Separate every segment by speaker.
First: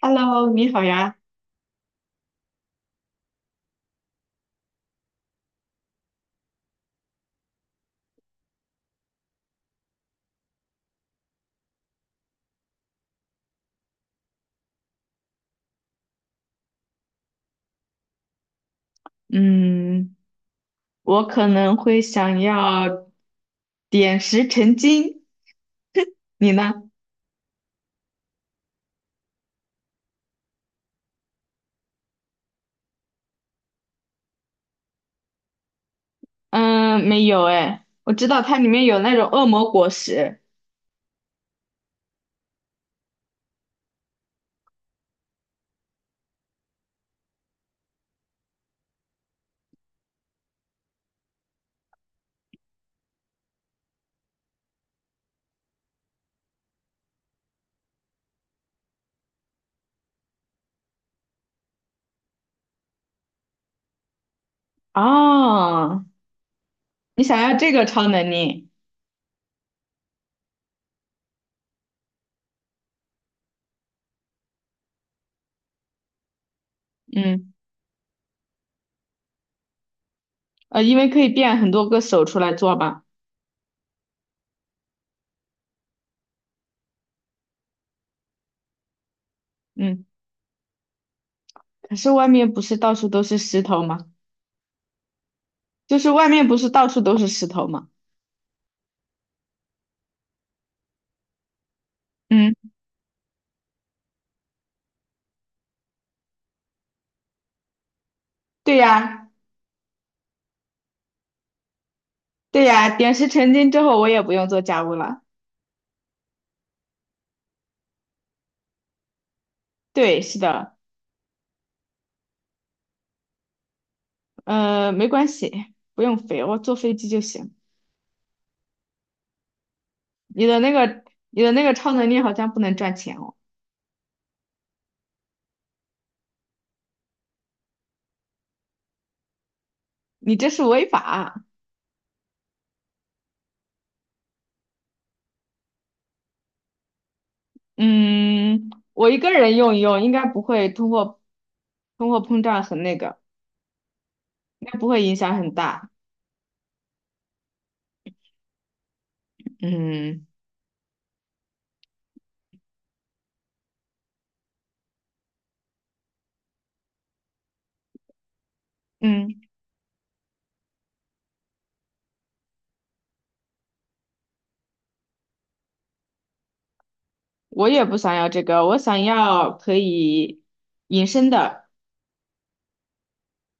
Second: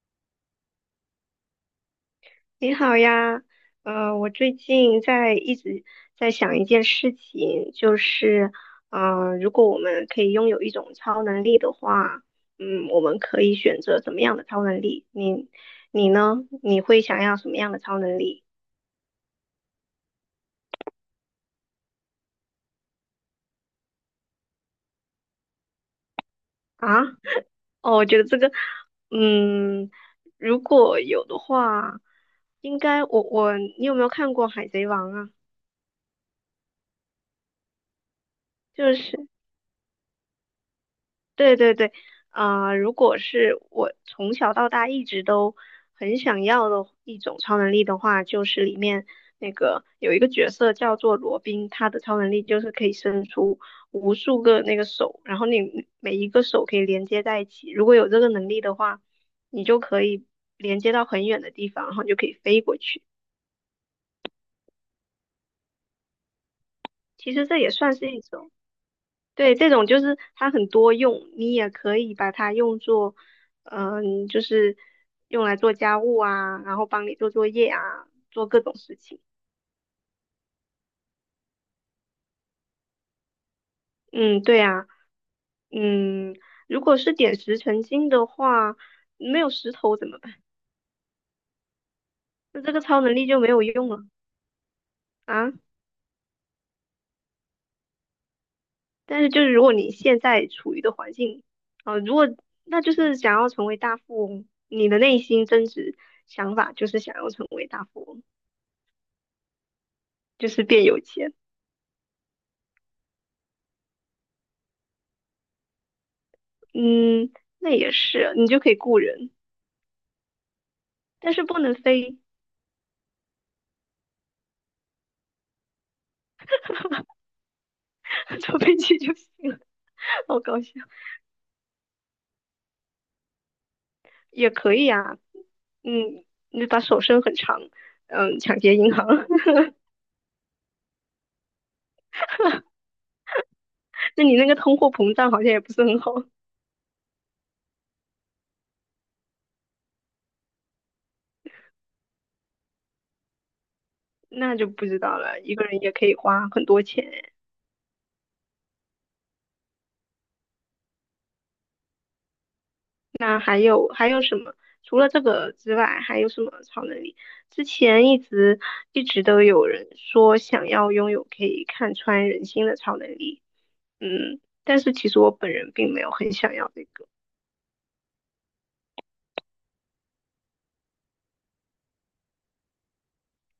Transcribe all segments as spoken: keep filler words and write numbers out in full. Speaker 1: Hello，你好呀。
Speaker 2: 你好呀，呃，我最近在一直在想一件事情，就是，呃，如果我们可以拥有一种超能力的话，嗯，我们可以选择怎么样的超能力？你，你呢？你会想要什么样的超能力
Speaker 1: 嗯，我可能会想要点石成金，你呢？
Speaker 2: 啊？哦，我觉得这个，嗯，如果有的话，应该我我你有没有看过《海贼王》啊？
Speaker 1: 嗯，没有哎，我知道它里面
Speaker 2: 就
Speaker 1: 有那
Speaker 2: 是。
Speaker 1: 种恶魔果实。
Speaker 2: 对对对，啊、如果是我从小到大一直都很想要的一种超能力的话，就是里面那个有一个角色叫做罗宾，他的超能力就是可以伸出无数个那个手，然后你每一个手可以连接在一起。如果有这个能力的话，你就可以连接到很远的地方，然后你就可以飞过去。
Speaker 1: 哦，你
Speaker 2: 其
Speaker 1: 想
Speaker 2: 实
Speaker 1: 要
Speaker 2: 这也
Speaker 1: 这个
Speaker 2: 算
Speaker 1: 超
Speaker 2: 是一
Speaker 1: 能
Speaker 2: 种。
Speaker 1: 力？
Speaker 2: 对，这种就是它很多用，你也可以把它用作，嗯、就是用来做家务啊，然后帮你做作
Speaker 1: 嗯，
Speaker 2: 业啊，做各种事情。
Speaker 1: 呃，因为可以变很多个手出来做嘛。
Speaker 2: 嗯，对啊，嗯，如果是点石成金的话，没有石头
Speaker 1: 嗯，
Speaker 2: 怎么办？
Speaker 1: 可是外面不
Speaker 2: 那这
Speaker 1: 是
Speaker 2: 个
Speaker 1: 到
Speaker 2: 超
Speaker 1: 处
Speaker 2: 能
Speaker 1: 都
Speaker 2: 力
Speaker 1: 是
Speaker 2: 就没有
Speaker 1: 石头
Speaker 2: 用了
Speaker 1: 吗？
Speaker 2: 啊。
Speaker 1: 就是外面不是到处都是石头吗？
Speaker 2: 但是就是如果你现在处于的环境，啊、如果
Speaker 1: 嗯，
Speaker 2: 那就是想要成为大富翁，你的内心真实想法就是想要成为大富翁，
Speaker 1: 对呀，
Speaker 2: 就是变有钱。
Speaker 1: 对呀，点石成金之后我也不用做家务了。
Speaker 2: 嗯，那也是，你就可以雇人，
Speaker 1: 对，是的。
Speaker 2: 但是不能飞，
Speaker 1: 呃，没关系，不用飞，我坐飞机就行。
Speaker 2: 坐飞机就行了，好
Speaker 1: 你的
Speaker 2: 搞笑。
Speaker 1: 那个，你的那个超能力好像不能赚钱哦，
Speaker 2: 也可以啊，嗯，你把手伸很长，嗯，抢劫银行，
Speaker 1: 你这是违法。
Speaker 2: 那你那个通货膨胀好像也不是很好，
Speaker 1: 嗯，我一个人用一用，应该不会通货通货膨胀很那个，
Speaker 2: 那就
Speaker 1: 应该
Speaker 2: 不
Speaker 1: 不
Speaker 2: 知
Speaker 1: 会影
Speaker 2: 道
Speaker 1: 响
Speaker 2: 了。
Speaker 1: 很
Speaker 2: 一个人
Speaker 1: 大。
Speaker 2: 也可以花很多钱，
Speaker 1: 嗯
Speaker 2: 那还有还有什么？除了这个之外，还有什么超能力？之前一直一直
Speaker 1: 嗯，
Speaker 2: 都有人说想要拥有可以看穿人心的超能力，嗯，但是其实我本人并没有很想要那个
Speaker 1: 我也不想要这个，我想要可以隐身的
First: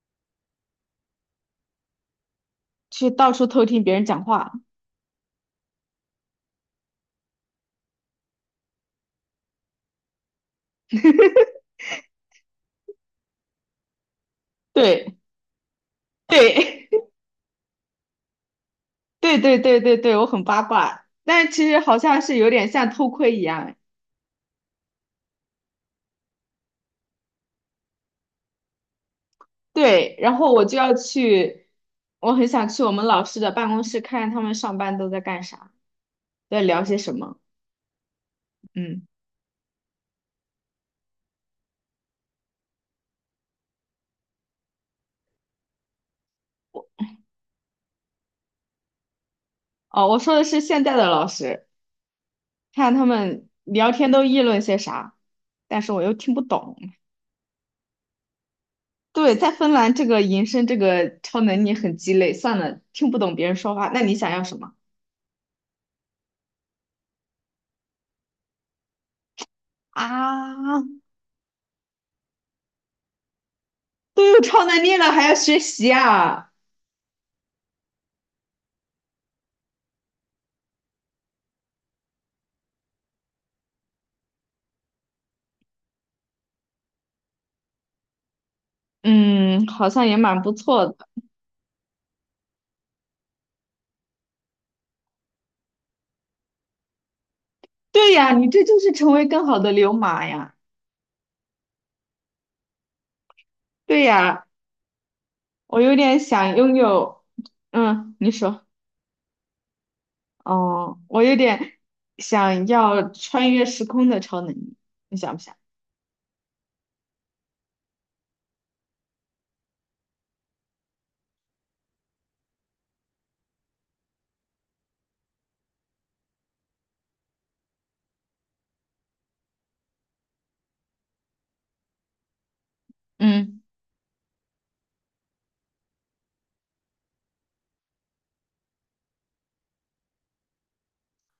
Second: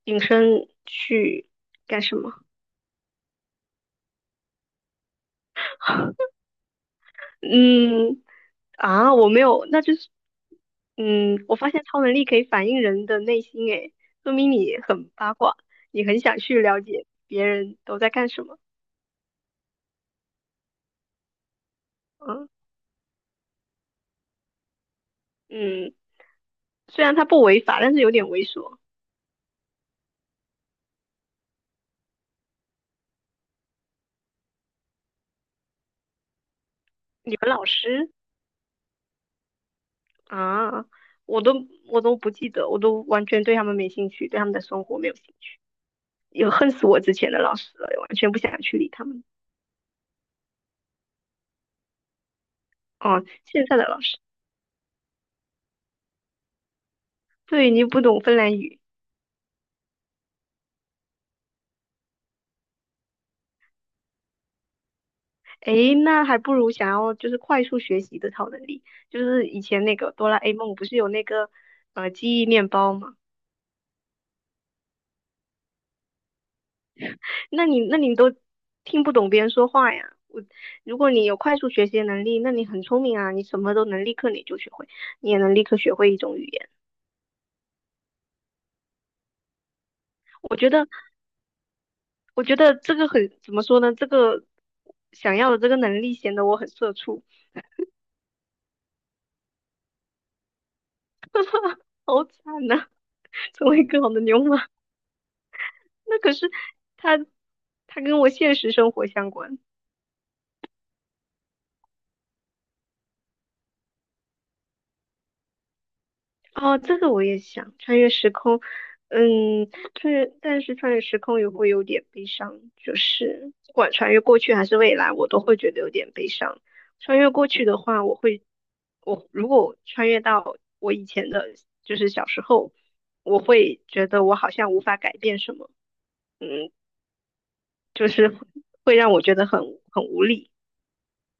Speaker 2: 隐身去干什么。
Speaker 1: 去到处偷听别人讲话。
Speaker 2: 嗯，啊，我没有，那就是，嗯，我发现超能力可以反映人的内心，诶，说明你很
Speaker 1: 对
Speaker 2: 八卦，你很想去了
Speaker 1: 对
Speaker 2: 解别人都在干什么。
Speaker 1: 对对对对对，我很八卦，但其实好像是
Speaker 2: 嗯
Speaker 1: 有点像偷窥一样。
Speaker 2: 嗯，虽然他不违法，但是有点猥琐。
Speaker 1: 对，然后我就要去，我很想去我们老师的办公室看看他们上班都在干啥，在聊些什
Speaker 2: 你
Speaker 1: 么。
Speaker 2: 们老师
Speaker 1: 嗯，
Speaker 2: 啊，我都我都不记得，我都完全对他们没兴趣，对他们的生活没有兴趣，也恨死我之前的老师了，完全不想去理他们。
Speaker 1: 哦，我说的是现在的老师，看他
Speaker 2: 哦，
Speaker 1: 们
Speaker 2: 现在的
Speaker 1: 聊
Speaker 2: 老
Speaker 1: 天
Speaker 2: 师，
Speaker 1: 都议论些啥，但是我又听不懂。
Speaker 2: 对你不懂芬兰语，
Speaker 1: 对，在芬兰这个延伸这个超能力很鸡肋，算了，听不懂别人说话。那你想要什么
Speaker 2: 诶，那还不如想要就是快速学习的超能力，就是以前那个哆啦 A 梦
Speaker 1: 啊？
Speaker 2: 不是有那个呃记忆面包吗？
Speaker 1: 都有超能力了还要学习啊？
Speaker 2: 那你那你都听不懂别人说话呀。我如果你有快速学习的能力，那你很聪明啊，你什么都能立刻你就学会，你也能立刻学会一种语言。
Speaker 1: 嗯，好像也蛮不
Speaker 2: 我觉
Speaker 1: 错
Speaker 2: 得
Speaker 1: 的。
Speaker 2: 我觉得这个很怎么说呢？这个想要的这个能力显得我很社畜，
Speaker 1: 对呀，你这就是成为更好的流氓呀。
Speaker 2: 好惨呐、成为
Speaker 1: 对
Speaker 2: 更好的牛
Speaker 1: 呀。
Speaker 2: 马。
Speaker 1: 我有点
Speaker 2: 那可是
Speaker 1: 想拥
Speaker 2: 它
Speaker 1: 有，
Speaker 2: 它
Speaker 1: 嗯，
Speaker 2: 跟我
Speaker 1: 你
Speaker 2: 现
Speaker 1: 说，
Speaker 2: 实生活相关。
Speaker 1: 哦，我有点想要穿越时空的超能力，你想不想？
Speaker 2: 哦，这个我也想穿越时空，嗯，穿越，但是穿越时空也会有点悲伤，就是不管穿越过去还是未来，我都会觉得有点悲伤。穿越过去的话，我会，我如果我穿越到我以前的，就是小时候，我
Speaker 1: 嗯，
Speaker 2: 会觉得我好像无法改变什么，嗯，就是会让我觉得很很无力。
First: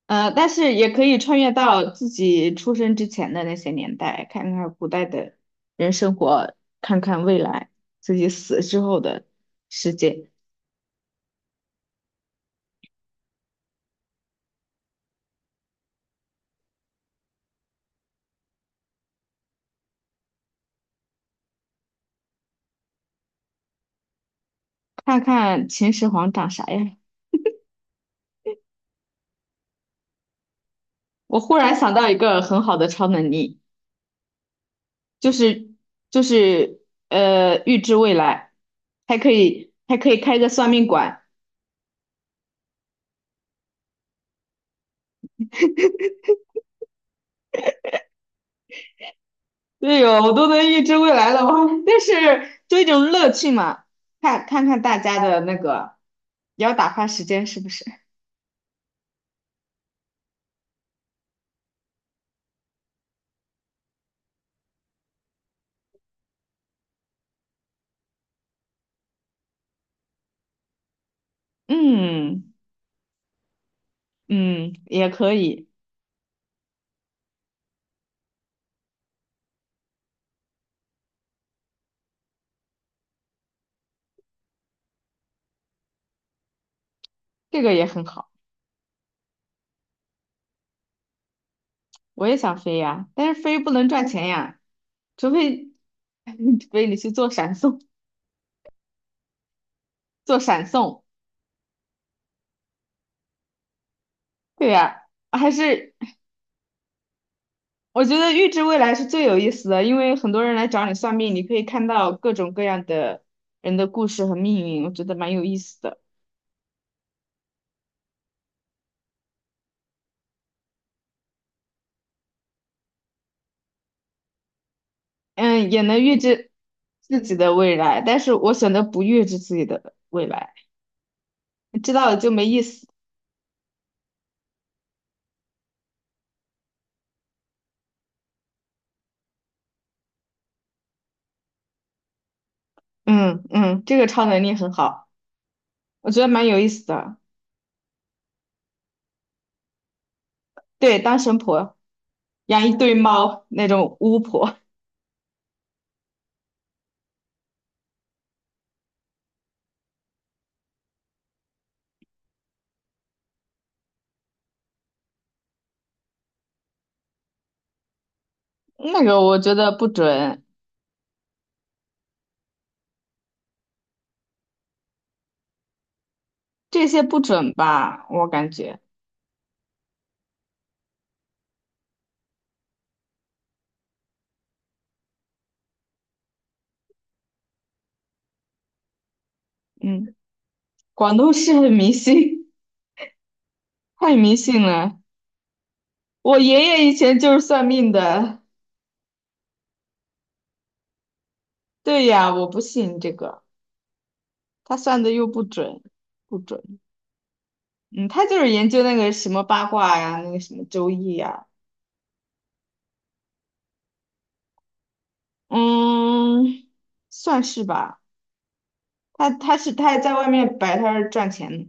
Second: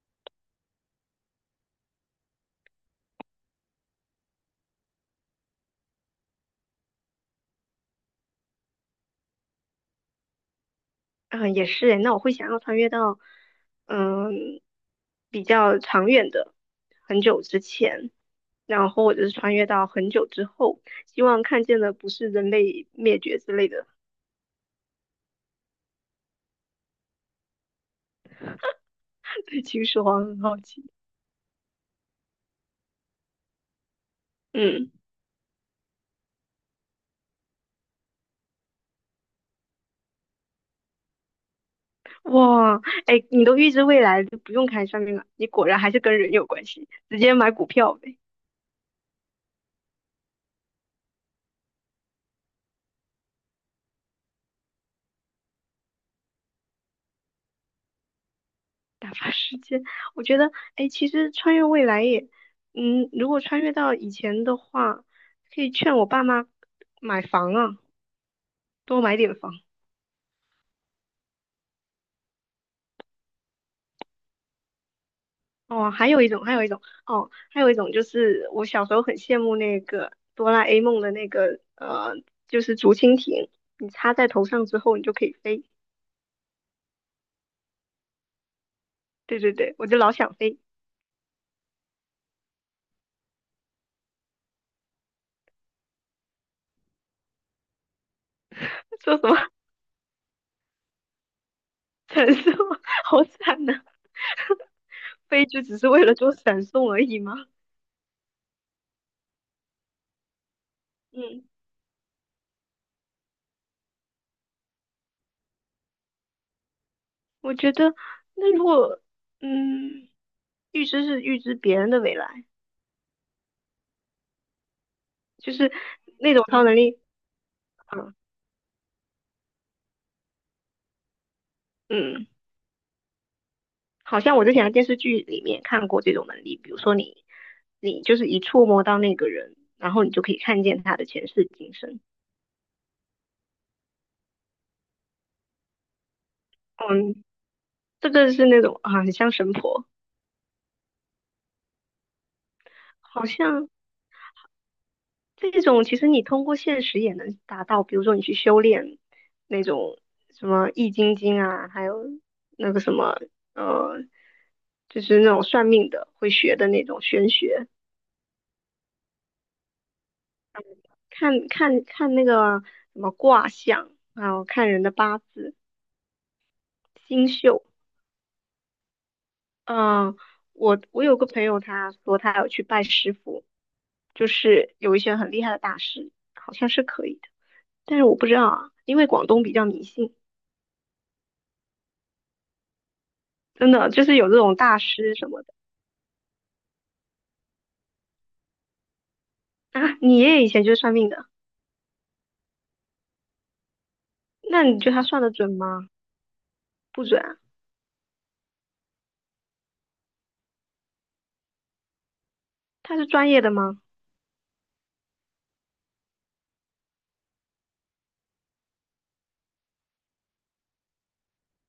Speaker 1: 呃，但是也可以穿越到自己出生之前的那些年代，看看古代的人生活，看看未来自己死之后的世界，
Speaker 2: 嗯、也是诶，那我会想要穿越到，嗯，比较长远的，很久之前，然后或者是穿越到很久之后，希望看见的不是人类灭绝之类的。
Speaker 1: 看看秦始皇长啥样。
Speaker 2: 对秦始皇很好奇，
Speaker 1: 我忽然想到一个很好的超能力。
Speaker 2: 嗯，
Speaker 1: 就是就是呃预知未来，还可以还可以开个算命馆。
Speaker 2: 哇，哎，你都预知未来，就不用看算面了，你果然还是跟人有关系，直接买股票呗。
Speaker 1: 对哟，我都能预知未来了，我但是就一种乐趣嘛，看看看大家的那个，也要打发时间是不是？
Speaker 2: 打发时间，我觉得，哎，其实穿越未来也，嗯，如果穿越到以前的话，可以劝我爸妈买房啊，多买点房。
Speaker 1: 嗯嗯，也可以，
Speaker 2: 哦，还有一种，还有一种，哦，还有一种就是我小时候很羡慕那个哆啦 A 梦的那个，呃，就是竹蜻蜓，你插在头上之后，你就可以飞。
Speaker 1: 这个也很好。
Speaker 2: 对对对，我就老想飞，
Speaker 1: 我也想飞呀，但是飞不能赚钱呀，除非 除非你去做闪送，
Speaker 2: 说什么
Speaker 1: 做闪送。
Speaker 2: 传送，好惨呐、
Speaker 1: 对呀，
Speaker 2: 飞
Speaker 1: 还
Speaker 2: 就只是
Speaker 1: 是
Speaker 2: 为了做闪送而已吗？
Speaker 1: 我觉得预知未来是最有意思的，因为很多人来找你算命，你
Speaker 2: 嗯
Speaker 1: 可以看到各种各样的人的故事和命运，我觉得蛮有意思的。
Speaker 2: 我觉得，那如果，嗯，预知是预知别人的未来，就
Speaker 1: 嗯，
Speaker 2: 是
Speaker 1: 也能预
Speaker 2: 那种
Speaker 1: 知
Speaker 2: 超能力，
Speaker 1: 自己的未来，
Speaker 2: 嗯
Speaker 1: 但是我选择不预知自己的未来，知道了
Speaker 2: 嗯，
Speaker 1: 就没意思。
Speaker 2: 好像我之前的电视剧里面看过这种能力，比如说你，你就是一触摸到那个人，然后你就可以看见他的前世今生，
Speaker 1: 嗯嗯，这个超能力很好，我觉得蛮有意思的。
Speaker 2: 嗯，这个是那种啊，很像神婆，
Speaker 1: 对，当神婆，养一堆
Speaker 2: 好
Speaker 1: 猫那
Speaker 2: 像
Speaker 1: 种巫婆，
Speaker 2: 这种其实你通过现实也能达到，比如说你去修炼那种什么易筋经啊，还有那个什么呃，就是那种算命的会学的那种玄学，
Speaker 1: 那个我觉得不准，
Speaker 2: 看看看那个什么卦象，还有看人的八字、
Speaker 1: 这些不
Speaker 2: 星
Speaker 1: 准
Speaker 2: 宿。
Speaker 1: 吧，我感觉。
Speaker 2: 嗯、我我有个朋友，他说他要去拜师傅，就是有一些很厉害的大师，好像是可以的，但是我不知道啊，因为广东比较迷
Speaker 1: 嗯，
Speaker 2: 信。
Speaker 1: 广东是很迷信，
Speaker 2: 真的就
Speaker 1: 太
Speaker 2: 是有
Speaker 1: 迷
Speaker 2: 这种
Speaker 1: 信
Speaker 2: 大
Speaker 1: 了。
Speaker 2: 师什么的
Speaker 1: 我爷爷以前就是算命的，
Speaker 2: 啊。你爷爷以前就是算命的，
Speaker 1: 对呀，我不信这个，
Speaker 2: 那
Speaker 1: 他
Speaker 2: 你觉得
Speaker 1: 算
Speaker 2: 他
Speaker 1: 的
Speaker 2: 算
Speaker 1: 又
Speaker 2: 的
Speaker 1: 不
Speaker 2: 准
Speaker 1: 准，
Speaker 2: 吗？
Speaker 1: 不准。
Speaker 2: 不准啊，
Speaker 1: 嗯，他就是研究那个什么八卦呀，那个什么周易呀，
Speaker 2: 他是专业的吗？
Speaker 1: 嗯，算是吧。他他是他还在外面摆摊儿赚钱呢。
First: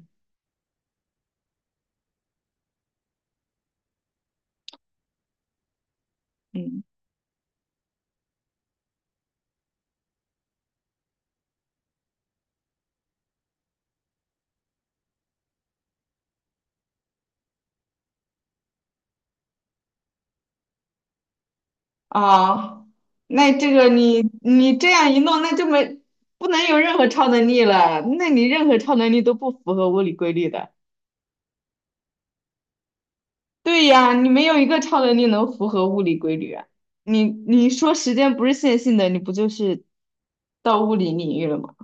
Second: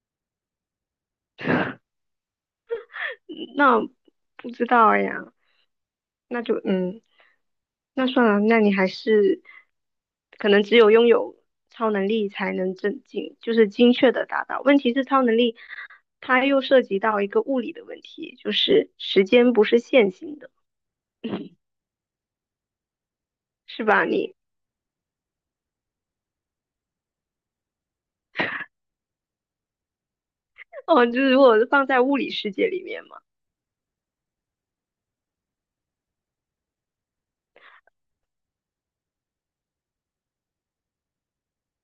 Speaker 2: 嗯那不知道哎呀，那就
Speaker 1: 嗯，
Speaker 2: 嗯，那算了，那你还是可能只有拥有超能力才能正经，就是精确的达到。问题是超能力，它又涉及到一个物理的问题，就是时间不是线性的，
Speaker 1: 啊，那这
Speaker 2: 是
Speaker 1: 个
Speaker 2: 吧？
Speaker 1: 你
Speaker 2: 你
Speaker 1: 你这样一弄，那就没不能有任何超能力了，那你任何超能力都不符合物理规律的。
Speaker 2: 哦，就是如果放在物理世界里面嘛。
Speaker 1: 对呀，你没有一个超能力能符合物理规律啊！你你说时间不是线性的，你不就是到物理领域了吗？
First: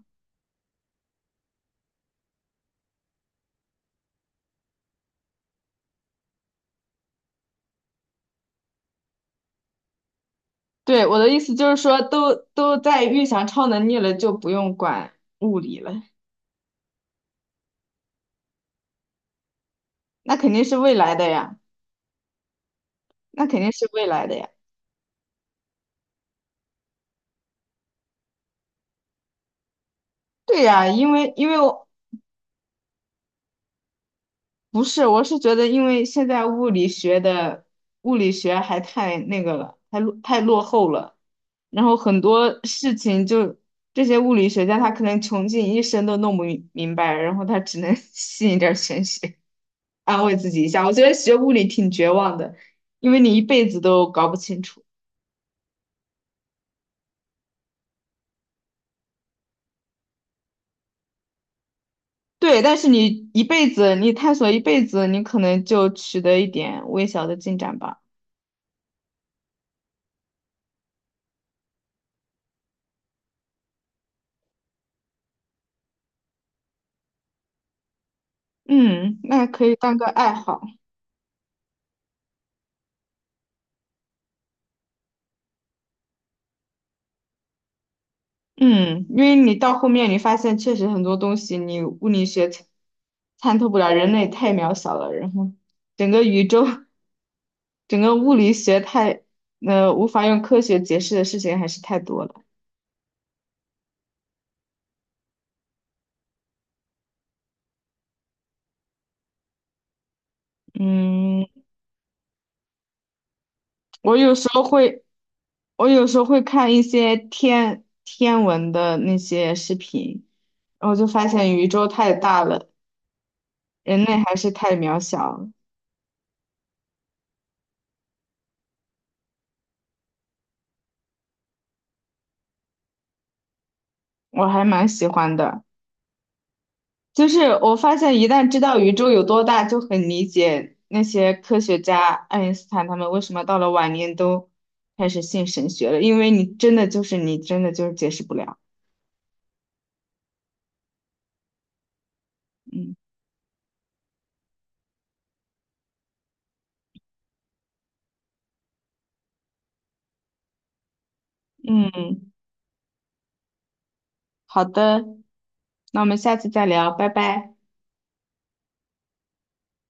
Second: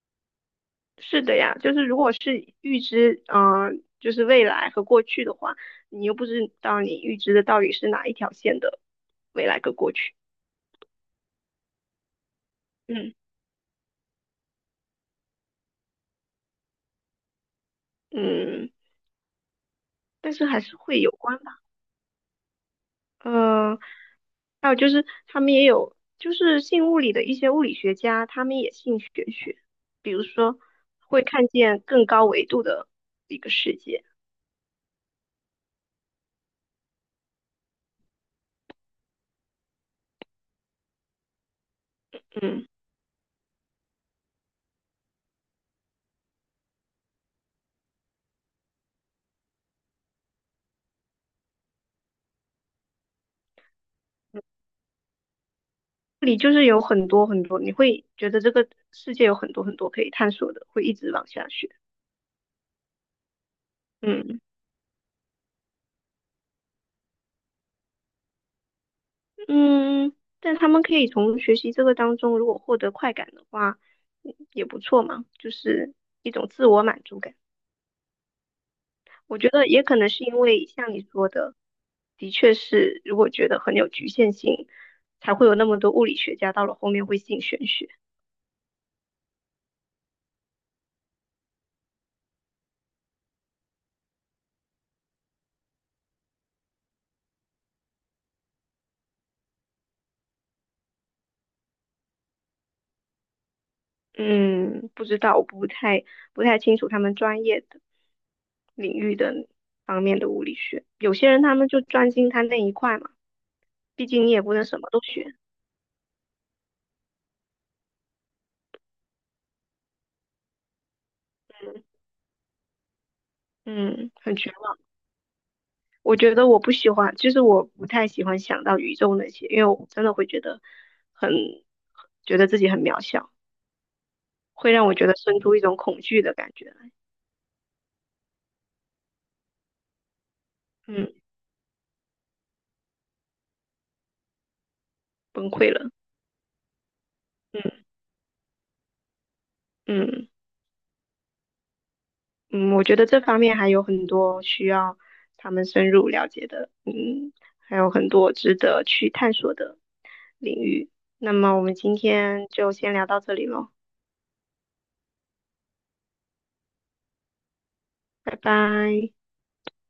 Speaker 2: 是的呀，就是如果是预知，嗯、就是未来和过去的话，你又不知道你预知的到底是哪一条线的未来跟过去。
Speaker 1: 对，我的意思就是说，都都在
Speaker 2: 嗯
Speaker 1: 预想超能力了，就不用管物理了，
Speaker 2: 嗯，但
Speaker 1: 那
Speaker 2: 是
Speaker 1: 肯
Speaker 2: 还
Speaker 1: 定
Speaker 2: 是
Speaker 1: 是未
Speaker 2: 会有
Speaker 1: 来的
Speaker 2: 关
Speaker 1: 呀，
Speaker 2: 吧。
Speaker 1: 那肯定
Speaker 2: 嗯，
Speaker 1: 是未来的呀。
Speaker 2: 还有就是他们也有，就是信物理的一些物理学家，他们也信玄学，比如说
Speaker 1: 对呀，因
Speaker 2: 会
Speaker 1: 为
Speaker 2: 看
Speaker 1: 因为
Speaker 2: 见
Speaker 1: 我
Speaker 2: 更高维度的一个世界。
Speaker 1: 不是，我是觉得，因为现在物理学的物理学还太那个了，太落太落后了。然后很多
Speaker 2: 嗯，
Speaker 1: 事情就这些物理学家他可能穷尽一生都弄不明明白，然后他只能 吸一点儿玄学，安慰自己一下。我觉得学物理挺绝望的，因为你一辈子都搞不清楚。
Speaker 2: 这里就是有很多很多，你会觉得这个世界有很多很多可以探索的，会一直往下学。
Speaker 1: 对，但是你一辈子，你探
Speaker 2: 嗯。
Speaker 1: 索一辈子，你可能就取得一点微小的进展吧。
Speaker 2: 嗯，但他们可以从学习这个当中，如果获得快感的话，嗯也不错嘛，就是一种自我满足感。
Speaker 1: 嗯，
Speaker 2: 我
Speaker 1: 那
Speaker 2: 觉
Speaker 1: 可
Speaker 2: 得
Speaker 1: 以
Speaker 2: 也可
Speaker 1: 当个
Speaker 2: 能是
Speaker 1: 爱
Speaker 2: 因
Speaker 1: 好。
Speaker 2: 为像你说的，的确是如果觉得很有局限性，才会有那么多物理学家到了后面会信玄学。
Speaker 1: 嗯，因为你到后面你发现确实很多东西你物理学参参透不了，人类太渺小了，然后整个宇宙 整个物理学太，呃，无法用科学解释的事情还是太多了。
Speaker 2: 嗯，不知道，我不太不太清楚他们专业的领域的方面的物理学。有些人
Speaker 1: 嗯，
Speaker 2: 他们就专心他那一块嘛，毕
Speaker 1: 我
Speaker 2: 竟你
Speaker 1: 有
Speaker 2: 也
Speaker 1: 时
Speaker 2: 不
Speaker 1: 候
Speaker 2: 能什么都
Speaker 1: 会，
Speaker 2: 学。
Speaker 1: 我有时候会看一些天天文的那些视频，然后就发现宇
Speaker 2: 嗯，
Speaker 1: 宙太大了，人
Speaker 2: 嗯
Speaker 1: 类还
Speaker 2: 很
Speaker 1: 是
Speaker 2: 绝
Speaker 1: 太
Speaker 2: 望。
Speaker 1: 渺小了
Speaker 2: 我觉得我不喜欢，就是我不太喜欢想到宇宙那些，因为我真的会觉得很，觉得自己很渺小，
Speaker 1: 我还
Speaker 2: 会
Speaker 1: 蛮
Speaker 2: 让我觉
Speaker 1: 喜
Speaker 2: 得
Speaker 1: 欢
Speaker 2: 生出一
Speaker 1: 的。
Speaker 2: 种恐惧的感觉来
Speaker 1: 就是我发现，一旦知道宇宙有多大，就很理解那
Speaker 2: 嗯，
Speaker 1: 些科学家爱因斯坦他们为什么到了晚年都开始信
Speaker 2: 崩
Speaker 1: 神
Speaker 2: 溃
Speaker 1: 学
Speaker 2: 了，
Speaker 1: 了，因为你真的就是你真的
Speaker 2: 嗯
Speaker 1: 就是解释不了。
Speaker 2: 嗯嗯，我
Speaker 1: 嗯
Speaker 2: 觉得这方面还有很多需要他们深入了解的，嗯，还有很多值得去探索的领域。那么我们今
Speaker 1: 嗯，
Speaker 2: 天就先聊到这里喽，
Speaker 1: 好的，那我们下次再聊，拜拜。
Speaker 2: 拜拜。